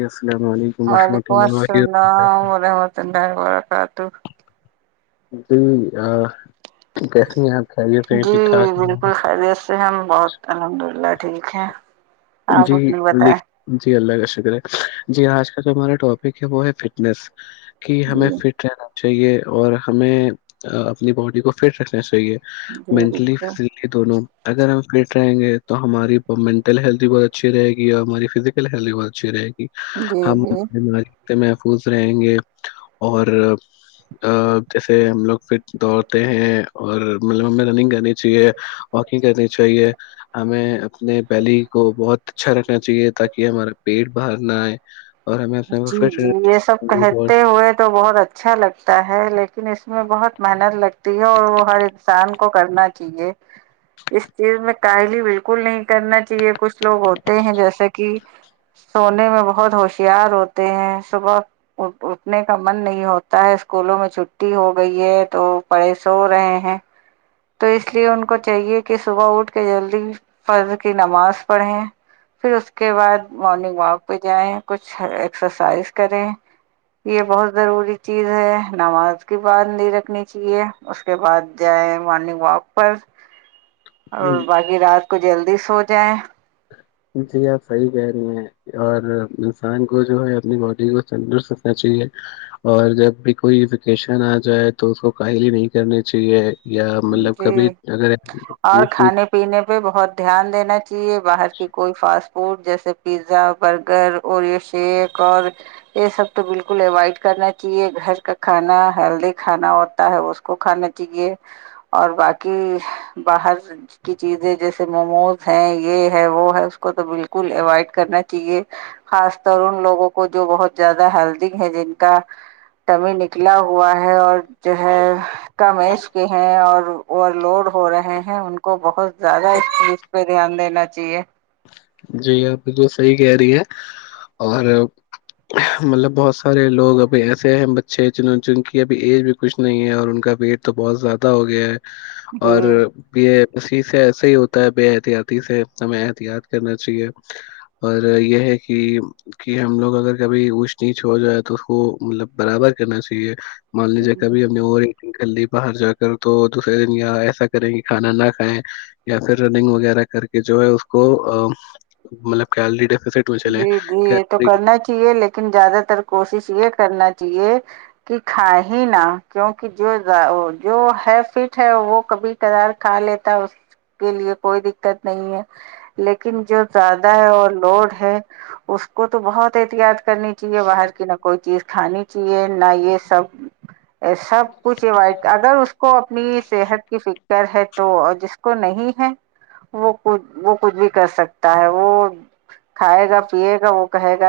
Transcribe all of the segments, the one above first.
یس وعلیکم السلام وورحمۃ اللہ ورکاتہ جی آ کیسی ہیں آپ خیریت سے ہیں جی ٹھیک ٹھاک بالکل ہیں؟ خیرییت سے ہم بہت الحمد اللہ ٹھیک ہے جی جی اللہ کا شکر ہے جی آج کا جو ہمارا ٹاپک ہے وہ ہے فٹنیس کہ ہمیں جی فٹ رہنا چاہیے اور ہمیں اپنی باڈی کو فٹ رکھنا چاہیے جی مینٹلی بالکل فزیکلی دونوں اگر ہم فٹ رہیں گے تو ہماری مینٹل ہیلتھ بہ اچھی رہے گی اور ہماری فزیکل ہیلت بہ اچھی رہےی جی جی ہماری محفوظ رہیں گے اور جیسے ہم لوگ فٹ دوڑتے ہیں اور مطلب ہمیں رننگ کرنی چاہیے کرنی چاہیے ہمیں نے پہلی کو بہت اچھا رکھنا چاہیے تاکہ ہمارا پیٹ باہر نہ آئے اور ہمیں اپنے جی فٹ جی یہ سب کہتے ہوئے تو بہت اچھا لگتا ہے لیکن اس میں بہت محنت لگتی اور وہ ہر انسان کو کرنا چاہیے اس چیز میں کاہلی بالکل نہیں کرنا چاہیے کچھ لوگ ہیں جیسے کہ سونے میں بہت ہوشیار ہوتے ہیں صبح ا اٹھنے کا من نہیں ہوتا ہے اسکولوں میں چھٹی ہو گئی ہے تو پڑے سو رہے ہیں تو اس لیے ان کو چاہیے کہ صبح اٹ کے جلدی فرض کی نماز پڑھیں پھر اس کے بعد مارننگ واک پہ جائیں کچھ ایکسرسائز کریں یہ بہت ضروری ت چیز ہے نماز کی بات نہیں رکھنی چاہیے اس کے بعد جائ مارگ وک پر ہاں باقی رات کوھ جلدی سو جائیں جی آپ صحیح کہہ رہی ہیں اور انسان کو جو ہے اپنی باڈی کو تندرست رکھنا چاہیے اور جب بھی کوئی ایوکیشن آ جائے تو اس کو کاہلی نہیں کرنی چاہیے یا مطلب جی کبھی اگر اور کھانے پینے پہ بہت دھیان دینا چاہیے باہر کہ کوئی فاس فوڈ جیسے پیزا برگر اوریو شیک اور یہ سب تو بالکل اوائڈ کرنا چاہیے گھر کا کھانا ہیلدی کھانا ہوتا ہے اس کو کھانا چاہیے اور باقی باہر کی چیزیں جیسے موموز ہیں یہ ہے وہ ہے اس کو تو بالکل اوائڈ کرنا چاہیے خاص طر ان لوگوں کو جو بہت زیادہ ہیلدی ہے جن کا تمی نکلا ہوا ہے اور جو ہے کم ہیں اور اوور لوڈ ہو رہے ہیں ہیں ان کو بہت زیادہ اس چیز پہ دھیان دینا چی ہے جی آپ بالکل صحیح کہہ رہی ہیں اور مطلب بہت سارے لوگ ابھی ایسے اہم بچے ہیں جنوں جن کی ابھی ایج بھی کچھ نہیں ہے اور ان کا بھییٹ تو بہت زیادہ ہو گیا ہے اور جی یہ اسی سے ایسے ہی ہوتا ہے بے احتیاطی سے ہم یاد کرنا چاہیے اور یہ ہے کہ ہم لوگ اگر کبھی وش نہیں چھوڑ جائے تو اس کو مطلب برابر کرنا چاہیے مان لیج جے گا بھی اپ اور گلی باہر جا کر تو دوسرے دن یا ایسا کریں کہ کھانا نہ کھائیں یا پھر رننگ وغیرہ کر کے جو ہے کو مطلبڈ جی جی یہ تو کرنا ہی چاہیے لیکن زیادہ تر کوشش یہ کرنا چاہیے کہ کھ ہی نہا کیوںکہ جو جو ہے فٹ ہے وہ کبھی کبھار کھا لیتا اس کے لیے کوئی دقت نہیں ہے لیکن جو زیادہ ہے اور لوڈ اس کو تو بہت ہی احت یاد کرنی چاہیے باہر کی نہ کوئی چیز کھانی چاہیے نہ یہ سب سب کچھ اائڈ اگر اس کو اپنی صحت کی فکر ہے تو جس کو نہیں ہے وہ ک وہ کچھ بھی کر سکتا ہے وہ کھائے گا پیے گا وہ کہے گا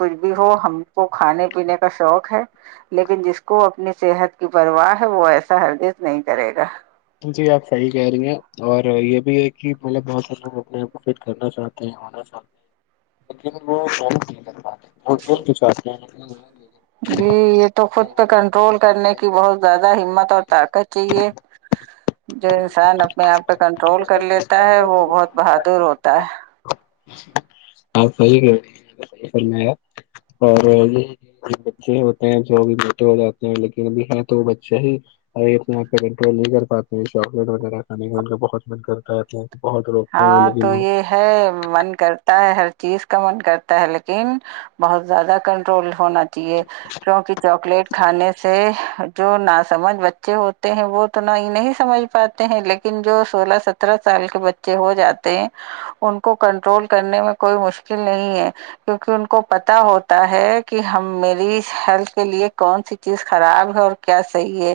کچھ بھی ہو ہم کو کھانے پینے کا شوق ہے لیکن جس کو اپنی صحت کی پرواہ ہے وہ ایسا ہردت نہیں کرے گا جی آپ صحیح کہہ رہی ہیں اور یہ بھی ہے کہ مطلب بہت سارے لوگ اپنے آپ کو فٹ کرنا چاہتے ہیں ہونا چاہتے لیکن وہ ب نہیں لگ پات م دون کچھ آ ن ہاںاں جی یہ تو خود پہ کنٹرول کرنے کی بہت زیادہ ہمت اور طاقت چاہیے جو انسان اپنے آپ پہ کنٹرول کر لیتا ہے وہ بہت بہادر ہوتا ہے آپ صحیح کری ف میں اور یہ بچے ہوتے ہیں جوب موٹے ہو جاتے ہیں لیکن ابھی ہے تو وہ بچے ہی ابھی اپنے آپ پہ کنٹرول نہیں کر پاتے چاکلیٹ وغیرہ کھانے کا ان کا بہت من کرتا تھاے ہاں تو یہ ہے من کرتا ہے ہر چیز کا من کرتا ہے لیکن بہت زیادہ کنٹرول ہونا چاہیے کیونکہ چاکلیٹ کھانے سے جو ناس سمجھ بچے ہوتے ہیں وہ تو نہ ہی نہیں سمجھ پاتے ہیں لیکن جو سولہ سترہ سال کے بچے بے ہو جاتے ہیں ان کو کنٹرول کرنے میں کوئی مشکل نہیں ہے کیونکہ ان کو پت ہوتا ہے کہ ہم میری ہیلتھ کے لیے کون سی چیز خراب ہے اور کیا صحیح ہے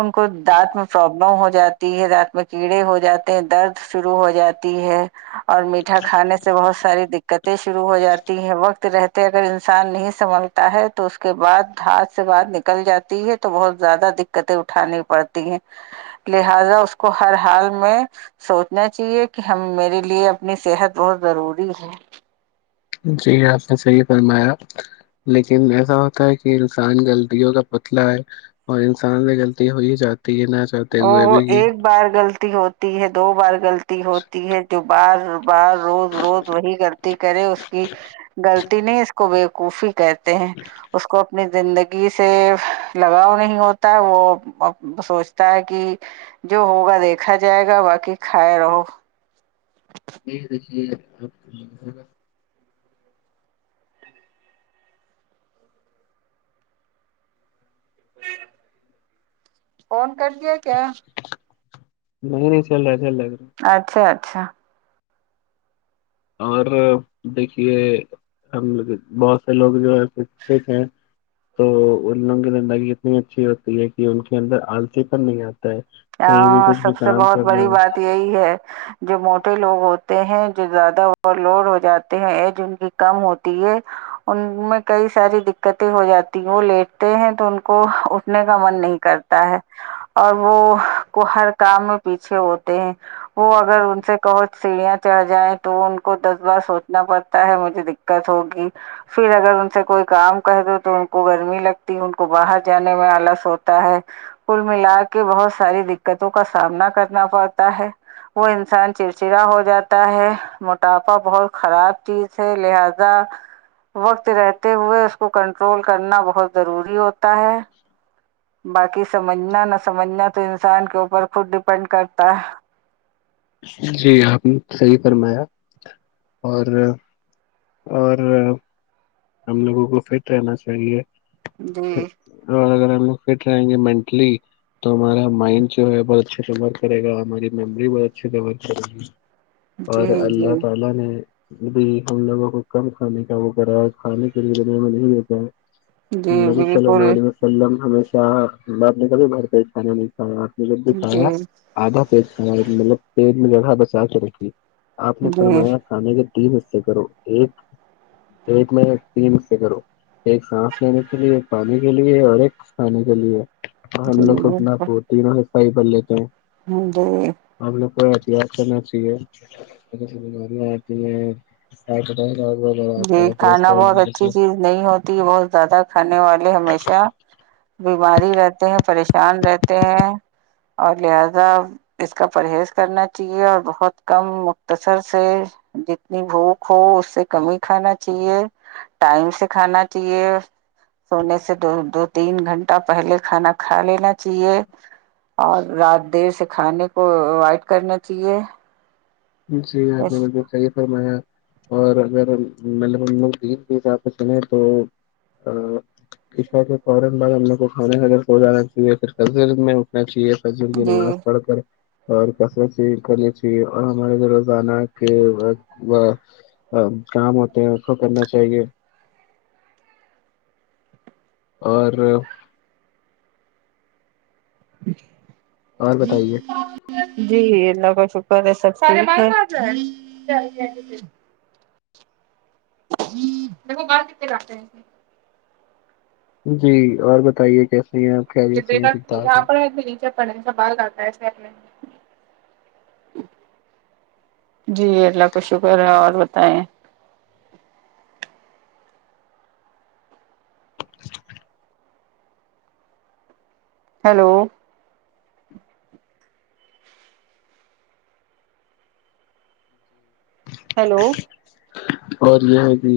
ان کو دانت میں پرابلم ہو جاتی ہے دانت میں کیڑے ہو جاتے ہیں درد شرو ہو جاتی ہے اور میٹھا کھانے سے بہت ساری دقتیں شروع ہو جاتی ہیں وقت رہتا اگر انسان نہیں سنبھلتا ہے تو اس کے بعد ہات سے بر نکل جاتی ہے تو بہت زیادہ دقتیں اٹھانی پڑتی ہیں لہذا اس کو ہر حال میں سوچنا چاہیے کہ ہم میرے لیے اپنی صحت بہت ضروری ہے جی آپ نے صحیح فرمایا لیکن ایسا ہوتا ہے کہ انسان غلطیوں کا پتلا ہے اور انسان سے غلطی ہو ہی جاتی ہے نہ چاہتے وہ ہوئے وہ بھی کہ ایک بار غلط ہوتی ہے دو بار غلط ہوتی ہے جو بار بار روز روز وہی غلط کرے اس کی غلط نہیں اس کو بےقوفی کہتے ہیں اس کو اپنی زندگی ی سے لگاؤ نہیں ہوتا ہے وہ سوچ ہے کہ جو ہوگا دیکھا جائے گا باقی کھائے رہو اا [inaudible] کون کر د ہے کیا [unintelligible] ااچھا [unintelligible] اور دیکھیے ہم بہت سے لوگ جو ہیں تو ان لوگوں کی اتنی اچھی ہوتی ہے کہ ان کے اندر الٹے پر نہیں اتی ہاں سب سے بہت بڑی ہو۔ بات یہی ہے جو ماڈل لوگ ہوتے ہیں جو زیادہ اور لوڈ ہو جاتے ہیں ایج ان کی کم ہوتی ہے ان میں کئی ساری دقتیں ہو جاتی ہوں لیٹتے ہیں تو ان کو اٹھنے کا عمل نہیں کرتا ہے اور وہ کو ہر کام میں پیچھے ہوتے ہے وہ اگر ان سے کہچ سیڑیاں چڑھ جائیں تو ان کو دس بار سوچنا پڑتا ہے مجھے دقت ہوگی پھر اگر ان سے کوئی کام کر دو تو ان کو گرمی لگتی ان کو باہر جانے میں آلس ہوتا ہے کل ملا کے بہت ساری دقتوں کا سامنا کرنا پڑتا ہے وہ انسان چڑچڑا ہو جاتا ہے موٹاپا بہت خراب چیز ہے لہذا وقت رہتے ہوئے کو کنٹرول کرنا بہت ضروری بھی ہوتا ہے باقی سمجھنا نہ سمجھنا تو انسان کے اوپر خود ڈیپینڈ کرتا ہے جی آپ صحیح فرمایا اور اور ہم لوگوں کو فٹ رہنا چاہیے جی [unintelligible] ہم لوگ فٹ رہینگے منتقلی تو ہمارا مند جو ہے وہ اچھے سے ورک کریگا اور ہماری میموری بہت اچھے سے ورک کریگا اور جی اللہ جی تعالی نے ابی ہم لوگوں کو کم کھانے کا وہ کراج کھانے کے لیے جب بھی ملتا ہے جی نبی سللاللہو بالکل علیہ وسلم ہمیں ہیں میں اب کبھی بھر پیٹ کھانا بھی کہونگا میں جب بھی کہونگا جی جی آدھا پیٹ کہونگا مطلب پیٹ میں جگہ بچا کے رکھیے اپنے جی فرمایا کھانے میں تین حصے کاری ایک ایک میں تین سے کروں ایک سانس لینے کے لیے ایک پانی کے لیے اور ایک کھانے کے لیے پ لو ختنا پتی رہ ف بلے تو ہ جی کرنا چے بیماریاں آتی ہیں جا جی ہے کھانا کولسٹرول بہت اچھی چیز نہیں ہوتی بہت زیادہ کھانے والے ہمیشہ بیماری رہتے ہیں پریشان رہتے ہیں اور لہذا اس کا پرہیز کرنا چاہیے اور بہت کم مختصر سے جتنی بھوک ہو اسے کمی ہی کھانا چاہیے ٹائم سے کھانا چاہیے سونے سے سے دو دو تین گھنٹہ پہلے کھانا کھا لینا جیے اور رات دیر سے کھانے کو پرووائڈ کرنا چاہیے جی آپ نے بالکل صحیح فرمایا اور اگر مطلب ہم لوگ دین کی جہ چلیں تو عشا کے فورا بعد ہم لوگ کو کھانے کادر س ہو جانا چاہیے پھر قل میں اٹھنا چاہیے سجر کی جی نماز پڑھ کر اور نا چاہیے کرنی چاہیے اور ہمارے جو روزانہ کے کام ہوتے ہیں اس کو کرنا چاہیے اور اور جی بتائیے ہ جی جی اللہ کا شکر ہے سب سے ج دیکھو بات کتنے کاتے ہیں جی اور بتائیے کیسے ہیں آپ ج خیریت سے ہیں ٹھیک ٹھاک آ ہیں نیچے سال ہے جی ارلا کا شکر ہے اور بتائے ہلو ہیلو اور یہ ہے کہ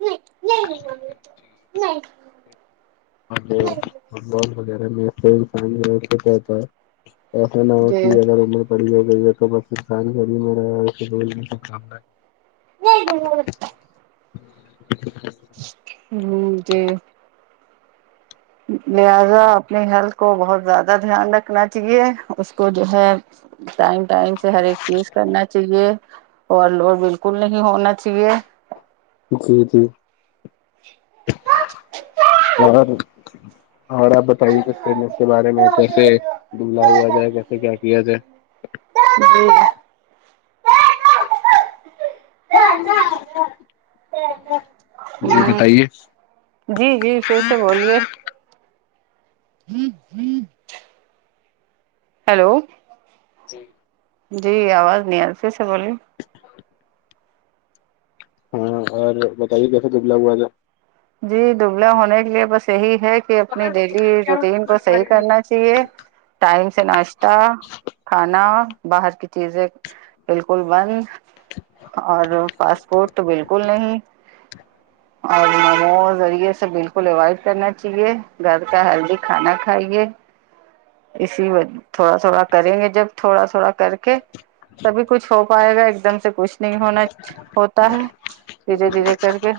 نہیں نہیں نہیں تو نہیں م فٹ بال وغیرہ میں ف فتا ہے ایسا نہ ہو کہ جی اگر امر پڑی ہو تو بانی م شام [unintelligible] ہمم جی لہذا اپنی ہیلتھ کو بہت زیادہ دھیان رکھنا چاہیے اس کو جو ہے ٹائم ٹائم سے ہر ایک چیز کرنا چاہیے اور لوور بالکل نہیں ہونا چاہیے جی جی اور اور آپ بتائیے کہ کرنس کے بارے میں کیسے دملہ ہوا جائے کیسے کیا کیا جائے [unintelligible] جی ہمم بتائیے جی جی پھر سے بولیے [unintelligible] ہیلو جی آواز نہیںرفی سے بول رہی ہمم اور بتائیے کیسے دبلا ہوا تھا جی دبل ہونے کے لیے بس یہی ہے کہ اپنے ڈیلی روٹین کو صحیح کرنا چاہیے ٹائم سے ناشتہ کھانا باہر کی چیزیں بالکل بند اور فاسٹ فوڈ تو بالکل نہیں اور موموز اور یہ سب بالکل اوائڈ کرنا چاہیے گھر کا ہیلدی کھانا کھائیے اسی تھوڑا تھوڑا کریں گے جب تھوڑا تھوڑا کر کے تبھی کچھ ہو پائے گا ایک دم سے کچھ نہیں ہونا ہوتا ہے دھیرے دھیرے کر کے